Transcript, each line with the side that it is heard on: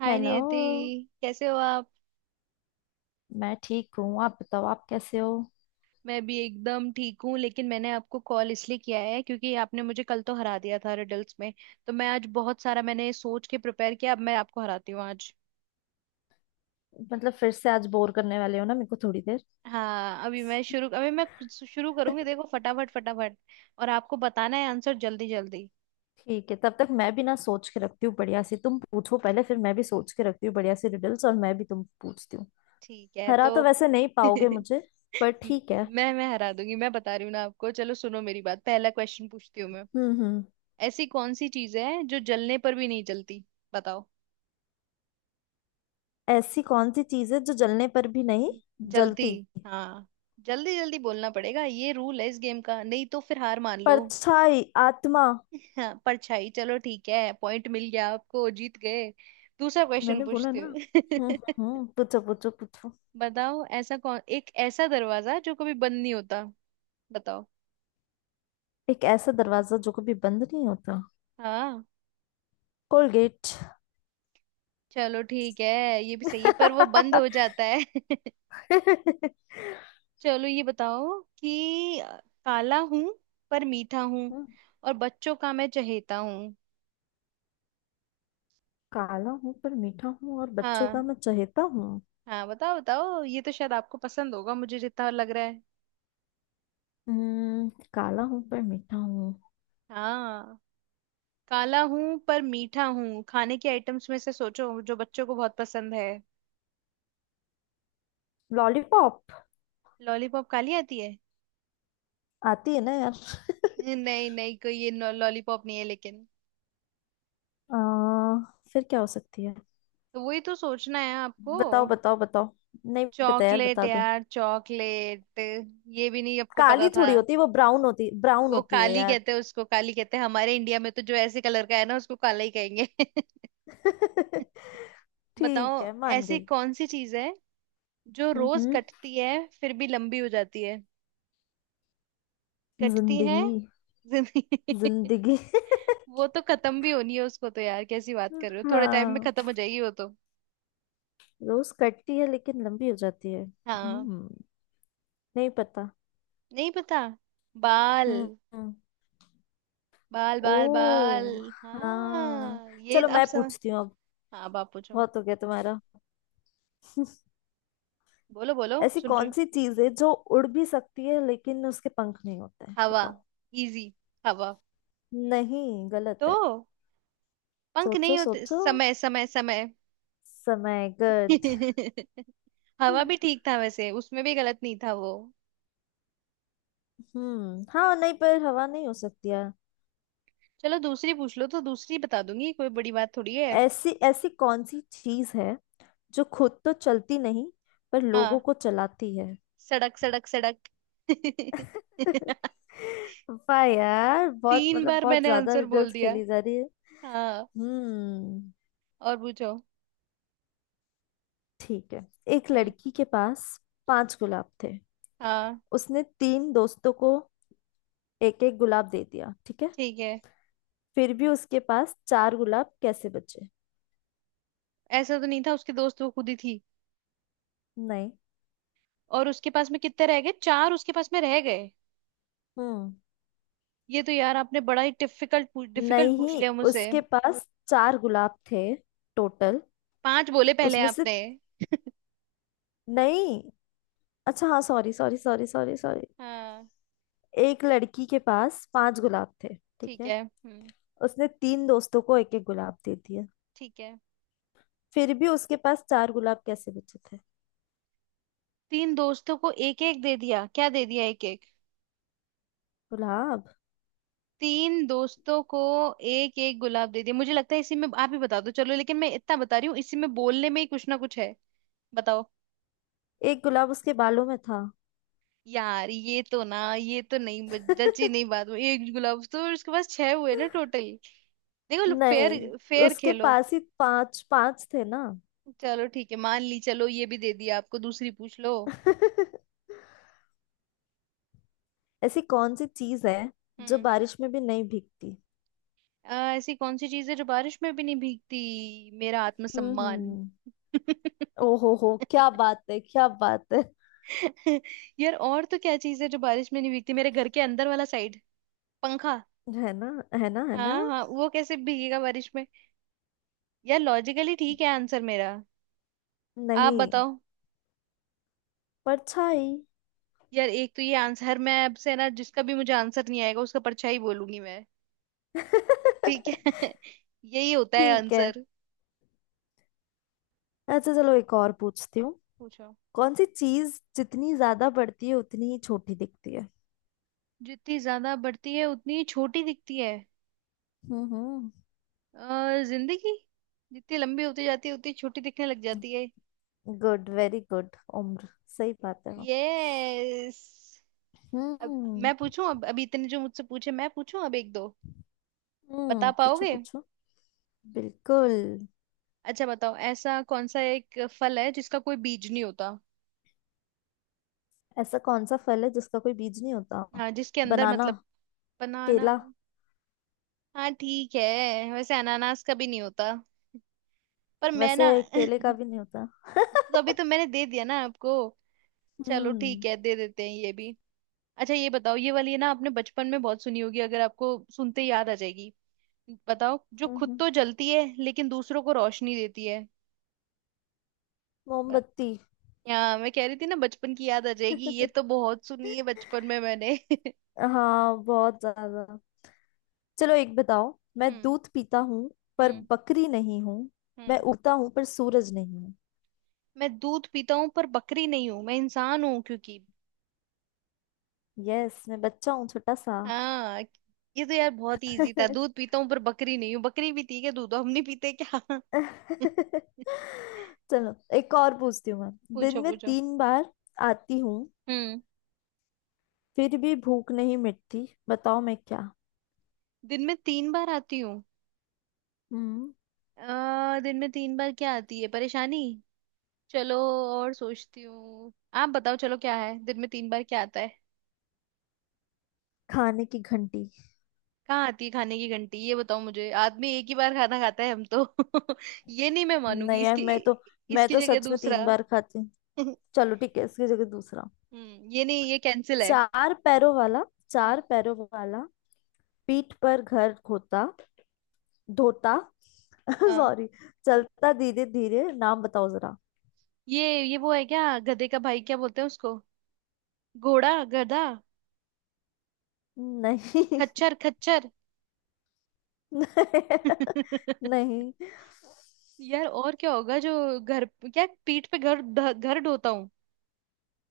right: हाय
left: hello.
right: Niyati. कैसे हो आप।
left: मैं ठीक हूँ, आप बताओ, आप कैसे हो?
right: मैं भी एकदम ठीक हूँ, लेकिन मैंने आपको कॉल इसलिए किया है क्योंकि आपने मुझे कल तो हरा दिया था रिडल्स में। तो मैं आज बहुत सारा मैंने सोच के प्रिपेयर किया, अब मैं आपको हराती हूँ आज।
left: मतलब फिर से आज बोर करने वाले हो ना, मेरे को थोड़ी देर।
right: हाँ, अभी मैं शुरू, अभी मैं कुछ शुरू करूंगी, देखो फटाफट फटाफट। और आपको बताना है आंसर जल्दी जल्दी।
left: ठीक है, तब तक मैं भी ना सोच के रखती हूँ बढ़िया सी, तुम पूछो पहले फिर मैं भी सोच के रखती हूँ बढ़िया सी रिडल्स और मैं भी तुम पूछती हूँ।
right: ठीक है
left: हरा
right: तो
left: तो वैसे नहीं पाओगे मुझे। पर ठीक है।
right: मैं हरा दूंगी, मैं बता रही हूँ ना आपको। चलो सुनो मेरी बात, पहला क्वेश्चन पूछती हूँ मैं।
left: हम्म।
right: ऐसी कौन सी चीज है जो जलने पर भी नहीं जलती। बताओ।
left: ऐसी कौन सी चीज है जो जलने पर भी नहीं
right: जल्दी।
left: जलती?
right: हाँ। जल्दी जल्दी बोलना पड़ेगा, ये रूल है इस गेम का, नहीं तो फिर हार मान लो।
left: परछाई, आत्मा।
right: हाँ, परछाई, चलो ठीक है, पॉइंट मिल गया आपको, जीत गए। दूसरा क्वेश्चन
left: मैंने बोला
right: पूछती
left: ना।
right: हूँ।
left: पूछो पूछो पूछो।
right: बताओ, ऐसा कौन एक ऐसा दरवाजा जो कभी बंद नहीं होता। बताओ।
left: एक ऐसा दरवाजा जो कभी बंद नहीं होता?
right: हाँ,
left: कोलगेट।
right: चलो ठीक है, ये भी सही है, पर वो बंद हो जाता है।
left: हम्म,
right: चलो ये बताओ कि काला हूं पर मीठा हूँ और बच्चों का मैं चहेता हूँ।
left: काला हूं पर मीठा हूँ और बच्चों का
right: हाँ।
left: मैं चहेता हूँ।
right: हाँ बताओ बताओ, ये तो शायद आपको पसंद होगा मुझे जितना लग रहा है।
left: काला हूं पर मीठा हूँ।
right: हाँ। काला हूँ पर मीठा हूँ, खाने के आइटम्स में से सोचो जो बच्चों को बहुत पसंद है।
left: लॉलीपॉप।
right: लॉलीपॉप काली आती है?
left: आती है ना यार।
right: नहीं नहीं कोई, ये लॉलीपॉप नहीं है लेकिन।
left: आ, फिर क्या हो सकती है?
right: तो वही तो सोचना है आपको।
left: बताओ बताओ बताओ। नहीं पता यार,
right: चॉकलेट
left: बता दो।
right: यार, चॉकलेट। ये भी नहीं आपको पता
left: काली
right: था।
left: थोड़ी होती है वो, ब्राउन
right: वो
left: होती है
right: काली
left: यार।
right: कहते हैं, उसको काली कहते हैं हमारे इंडिया में, तो जो ऐसे कलर का है ना उसको काला ही कहेंगे। बताओ,
left: ठीक है, मान
right: ऐसी
left: गई।
right: कौन सी चीज है जो रोज
left: हम्म।
right: कटती है फिर भी लंबी हो जाती है। कटती है।
left: जिंदगी,
right: जिंदगी?
left: जिंदगी।
right: वो तो खत्म भी होनी है उसको तो, यार कैसी बात कर रहे हो, थोड़े टाइम में
left: हाँ।
right: खत्म हो जाएगी वो तो।
left: रोज कटती है लेकिन लंबी हो जाती है।
right: हाँ।
left: नहीं पता।
right: नहीं पता। बाल
left: हम्म।
right: बाल बाल बाल।
left: ओ हाँ।
right: हाँ ये
left: चलो
right: आप
left: मैं
right: समझ।
left: पूछती हूँ अब।
right: हाँ बाप पूछो।
left: बहुत हो गया तुम्हारा।
right: बोलो बोलो,
left: ऐसी
right: सुन रही
left: कौन
right: हूँ।
left: सी चीज है जो उड़ भी सकती है लेकिन उसके पंख नहीं होते हैं?
right: हवा।
left: बताओ।
right: इजी। हवा।
left: नहीं, गलत है।
right: तो पंख
left: सोचो
right: नहीं होते,
left: सोचो।
right: समय समय समय।
left: समय। गुड।
right: हवा भी ठीक था वैसे, उसमें भी गलत नहीं था वो।
left: हम्म, हाँ। नहीं, पर हवा नहीं हो सकती यार।
right: चलो दूसरी पूछ लो, तो दूसरी बता दूंगी, कोई बड़ी बात थोड़ी है।
left: ऐसी ऐसी कौन सी चीज है जो खुद तो चलती नहीं पर लोगों
right: हाँ।
left: को चलाती है?
right: सड़क सड़क सड़क।
left: वाह यार, बहुत
right: तीन
left: मतलब
right: बार
left: बहुत
right: मैंने
left: ज्यादा
right: आंसर बोल
left: रिडल्स
right: दिया।
left: खेली जा रही है।
right: हाँ।
left: हम्म,
right: और पूछो।
left: ठीक है। एक
right: हम्म।
left: लड़की के पास पांच गुलाब थे।
right: हाँ
left: उसने तीन दोस्तों को एक एक गुलाब दे दिया, ठीक है?
right: ठीक है।
left: फिर भी उसके पास चार गुलाब कैसे बचे?
right: ऐसा तो नहीं था, उसके दोस्त वो खुद ही थी।
left: नहीं।
right: और उसके पास में कितने रह गए, चार उसके पास में रह गए।
left: हम्म।
right: ये तो यार आपने बड़ा ही डिफिकल्ट डिफिकल्ट पूछ
left: नहीं,
right: लिया मुझसे।
left: उसके पास चार गुलाब थे टोटल,
right: पांच बोले पहले
left: उसमें से
right: आपने।
left: नहीं। अच्छा, हाँ, sorry sorry sorry sorry sorry.
right: हाँ।
left: एक लड़की के पास पांच गुलाब थे, ठीक
right: ठीक
left: है?
right: है। हम्म,
left: उसने तीन दोस्तों को एक एक गुलाब दे दिया।
right: ठीक है।
left: फिर भी उसके पास चार गुलाब कैसे बचे थे?
right: तीन दोस्तों को एक एक दे दिया, क्या दे दिया, एक।
left: गुलाब।
right: तीन दोस्तों को एक एक गुलाब दे दिया, मुझे लगता है इसी में, आप ही बता दो चलो, लेकिन मैं इतना बता रही हूँ इसी में बोलने में ही कुछ ना कुछ है। बताओ।
left: एक गुलाब उसके बालों में था।
right: यार ये तो ना, ये तो नहीं जची ही नहीं बात हुई। एक गुलाब तो उसके पास छह हुए ना टोटल। देखो, फेयर।
left: नहीं,
right: फेयर
left: उसके
right: खेलो।
left: पास ही पांच पांच थे ना।
right: चलो ठीक है, मान ली, चलो ये भी दे दिया आपको, दूसरी पूछ लो।
left: ऐसी कौन सी चीज है जो
right: हम्म।
left: बारिश में भी नहीं भीगती?
right: ऐसी कौन सी चीज है जो बारिश में भी नहीं भीगती। मेरा आत्मसम्मान।
left: हम्म। ओ हो, क्या बात है, क्या बात है!
right: यार और तो क्या चीज है जो बारिश में नहीं भीगती, मेरे घर के अंदर वाला साइड, पंखा।
left: है ना, है ना, है ना।
right: हाँ हाँ, वो कैसे भीगेगा बारिश में। यार लॉजिकली ठीक है आंसर मेरा। आप
left: नहीं।
right: बताओ।
left: परछाई।
right: यार एक तो ये आंसर मैं अब से ना, जिसका भी मुझे आंसर नहीं आएगा उसका परछाई बोलूंगी मैं। ठीक है।
left: ठीक।
right: यही होता है
left: है
right: आंसर।
left: अच्छा चलो, एक और पूछती हूँ।
right: पूछो।
left: कौन सी चीज जितनी ज्यादा बढ़ती है उतनी ही छोटी दिखती है?
right: जितनी ज्यादा बढ़ती है उतनी छोटी दिखती है।
left: हम्म।
right: जिंदगी, जितनी लंबी होती जाती है उतनी छोटी दिखने लग जाती है।
left: Good, very good. उम्र। सही बात है वो।
right: यस। अब
left: हम्म।
right: मैं पूछूं, अब अभी इतने जो मुझसे पूछे, मैं पूछूं अब एक दो। बता
left: हम्म, पूछो
right: पाओगे?
left: पूछो। बिल्कुल।
right: अच्छा बताओ, ऐसा कौन सा एक फल है जिसका कोई बीज नहीं होता।
left: ऐसा कौन सा फल है जिसका कोई बीज नहीं होता?
right: हाँ, जिसके अंदर
left: बनाना।
right: मतलब। बनाना।
left: केला।
right: हाँ ठीक है, वैसे अनानास का भी नहीं होता, पर मैं
left: वैसे
right: ना
left: केले का भी नहीं होता।
right: तो अभी तो मैंने दे दिया ना आपको, चलो
left: हम्म
right: ठीक है, दे देते हैं ये भी। अच्छा ये बताओ, ये वाली है ना आपने बचपन में बहुत सुनी होगी, अगर आपको सुनते ही याद आ जाएगी। बताओ, जो
left: हम्म,
right: खुद
left: हम्म।
right: तो जलती है लेकिन दूसरों को रोशनी देती है। बात।
left: मोमबत्ती।
right: यहाँ मैं कह रही थी ना बचपन की याद आ जाएगी, ये तो बहुत सुनी है बचपन में मैंने।
left: हाँ, बहुत ज्यादा। चलो एक बताओ। मैं
right: हम्म
left: दूध पीता हूँ पर
right: हम्म
left: बकरी नहीं हूँ। मैं
right: हम्म।
left: उगता हूँ पर सूरज नहीं हूँ।
right: मैं दूध पीता हूँ पर बकरी नहीं हूँ, मैं इंसान हूँ क्योंकि।
left: यस, मैं बच्चा हूँ छोटा सा।
right: हाँ। ये तो यार बहुत ही इजी था, दूध पीता हूँ पर बकरी नहीं हूँ, बकरी भी थी क्या, दूध तो हम नहीं पीते क्या।
left: चलो एक और पूछती हूँ मैं। दिन
right: पूछो
left: में
right: पूछो।
left: 3 बार आती हूँ
right: हम्म।
left: फिर भी भूख नहीं मिटती, बताओ मैं क्या?
right: दिन में तीन बार आती हूँ।
left: हम्म।
right: दिन में तीन बार क्या आती है, परेशानी। चलो, और सोचती हूँ। आप बताओ चलो, क्या है दिन में तीन बार क्या आता है।
left: खाने की घंटी।
right: कहाँ आती है खाने की घंटी, ये बताओ मुझे, आदमी एक ही बार खाना खाता है, हम तो ये नहीं मैं मानूंगी
left: नहीं यार,
right: इसकी।
left: मैं तो मैं
right: इसकी
left: तो
right: जगह
left: सच में तीन
right: दूसरा।
left: बार खाती हूँ। चलो ठीक है, इसकी जगह दूसरा।
right: हम्म, ये नहीं, ये कैंसिल है।
left: चार पैरों वाला,
right: हम्म।
left: चार पैरों वाला, पीठ पर घर खोता धोता।
right: हाँ।
left: सॉरी।
right: हम्म।
left: चलता धीरे धीरे, नाम बताओ जरा।
right: ये वो है क्या, गधे का भाई क्या बोलते हैं उसको। घोड़ा, गधा।
left: नहीं।
right: खच्चर खच्चर।
left: नहीं।
right: यार और क्या होगा जो घर, क्या पीठ पे घर घर ढोता हूँ।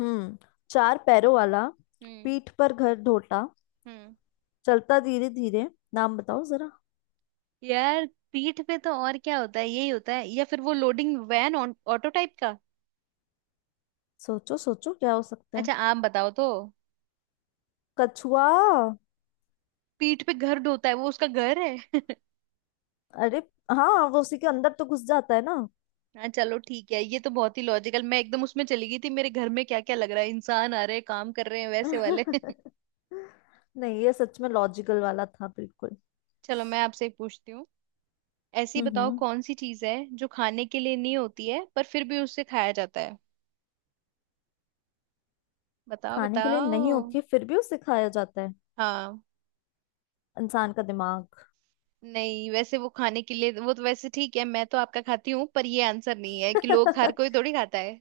left: हम्म। चार पैरों वाला,
right: हम्म।
left: पीठ पर घर ढोता,
right: हम्म।
left: चलता धीरे धीरे, नाम बताओ जरा।
right: यार पीठ पे तो और क्या होता है, यही होता है, या फिर वो लोडिंग वैन ऑटो टाइप का।
left: सोचो सोचो, क्या हो सकता है?
right: अच्छा आप बताओ तो।
left: कछुआ।
right: पीठ पे घर ढोता है, वो उसका घर है।
left: अरे हाँ, वो उसी के अंदर तो घुस जाता है ना।
right: हाँ चलो ठीक है, ये तो बहुत ही लॉजिकल, मैं एकदम उसमें चली गई थी, मेरे घर में क्या क्या लग रहा है, इंसान आ रहे हैं काम कर रहे हैं वैसे वाले।
left: नहीं, ये सच में लॉजिकल वाला था बिल्कुल।
right: चलो मैं आपसे एक पूछती हूँ। ऐसी बताओ
left: हम्म।
right: कौन सी चीज है जो खाने के लिए नहीं होती है पर फिर भी उससे खाया जाता है। बताओ
left: खाने के लिए नहीं
right: बताओ।
left: होती है फिर भी उसे खाया जाता है।
right: हाँ।
left: इंसान का दिमाग।
right: नहीं, वैसे वो खाने के लिए, वो तो वैसे ठीक है, मैं तो आपका खाती हूँ, पर ये आंसर नहीं है कि लोग, हर कोई थोड़ी खाता है।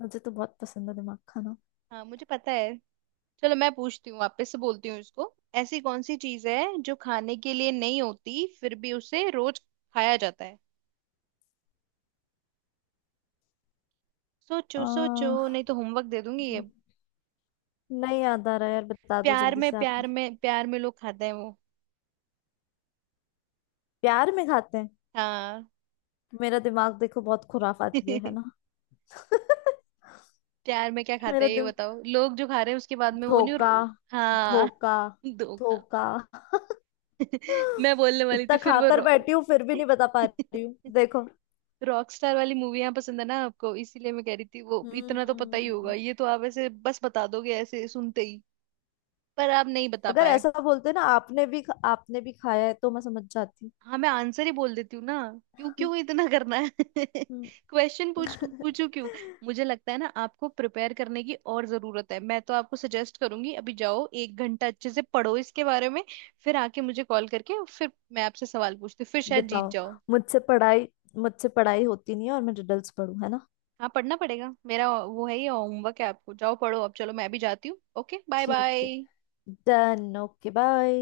left: मुझे तो बहुत पसंद है दिमाग खाना।
right: हाँ मुझे पता है। चलो मैं पूछती हूँ, आप पे से बोलती हूँ इसको। ऐसी कौन सी चीज है जो खाने के लिए नहीं होती फिर भी उसे रोज खाया जाता है। सोचो सोचो,
left: आ,
right: नहीं तो होमवर्क दे दूंगी ये।
left: नहीं याद आ रहा यार, बता दो
right: प्यार
left: जल्दी
right: में,
left: से आप
right: प्यार
left: ही।
right: में, प्यार में लोग खाते हैं वो।
left: प्यार में खाते हैं।
right: हाँ।
left: मेरा दिमाग देखो, बहुत खुराफ आती है ना।
right: प्यार में क्या खाते
left: मेरा
right: हैं ये
left: दिम
right: बताओ, लोग जो खा रहे हैं उसके बाद में, वो नहीं
left: धोखा,
right: और-। हाँ।
left: धोखा,
right: धोखा।
left: धोखा।
right: मैं बोलने वाली थी
left: इतना
right: फिर वो
left: खाकर बैठी हूँ फिर भी नहीं बता पा रही हूँ, देखो।
right: रॉक स्टार वाली मूवियां पसंद है ना आपको, इसीलिए मैं कह रही थी, वो इतना तो पता ही होगा,
left: हम्म।
right: ये तो आप ऐसे बस बता दोगे ऐसे सुनते ही। पर आप नहीं बता
left: अगर
right: पाए।
left: ऐसा बोलते ना, आपने भी आपने भी खाया है तो मैं समझ जाती।
right: हाँ मैं आंसर ही बोल देती हूँ ना, क्यों क्यों इतना करना है
left: हम्म।
right: क्वेश्चन पूछ पूछू क्यों। मुझे लगता है ना आपको प्रिपेयर करने की और जरूरत है, मैं तो आपको सजेस्ट करूंगी अभी जाओ 1 घंटा अच्छे से पढ़ो इसके बारे में, फिर आके मुझे कॉल करके और फिर मैं आपसे सवाल पूछती हूँ, फिर शायद जीत
left: बताओ।
right: जाओ।
left: मुझसे पढ़ाई मुझसे पढ़ाई होती नहीं है और मैं रिडल्स पढ़ू, है ना।
right: हाँ पढ़ना पड़ेगा, मेरा वो है, ये होमवर्क है आपको, जाओ पढ़ो अब, चलो मैं भी जाती हूँ, ओके बाय
left: ठीक है।
right: बाय।
left: डन। Okay bye.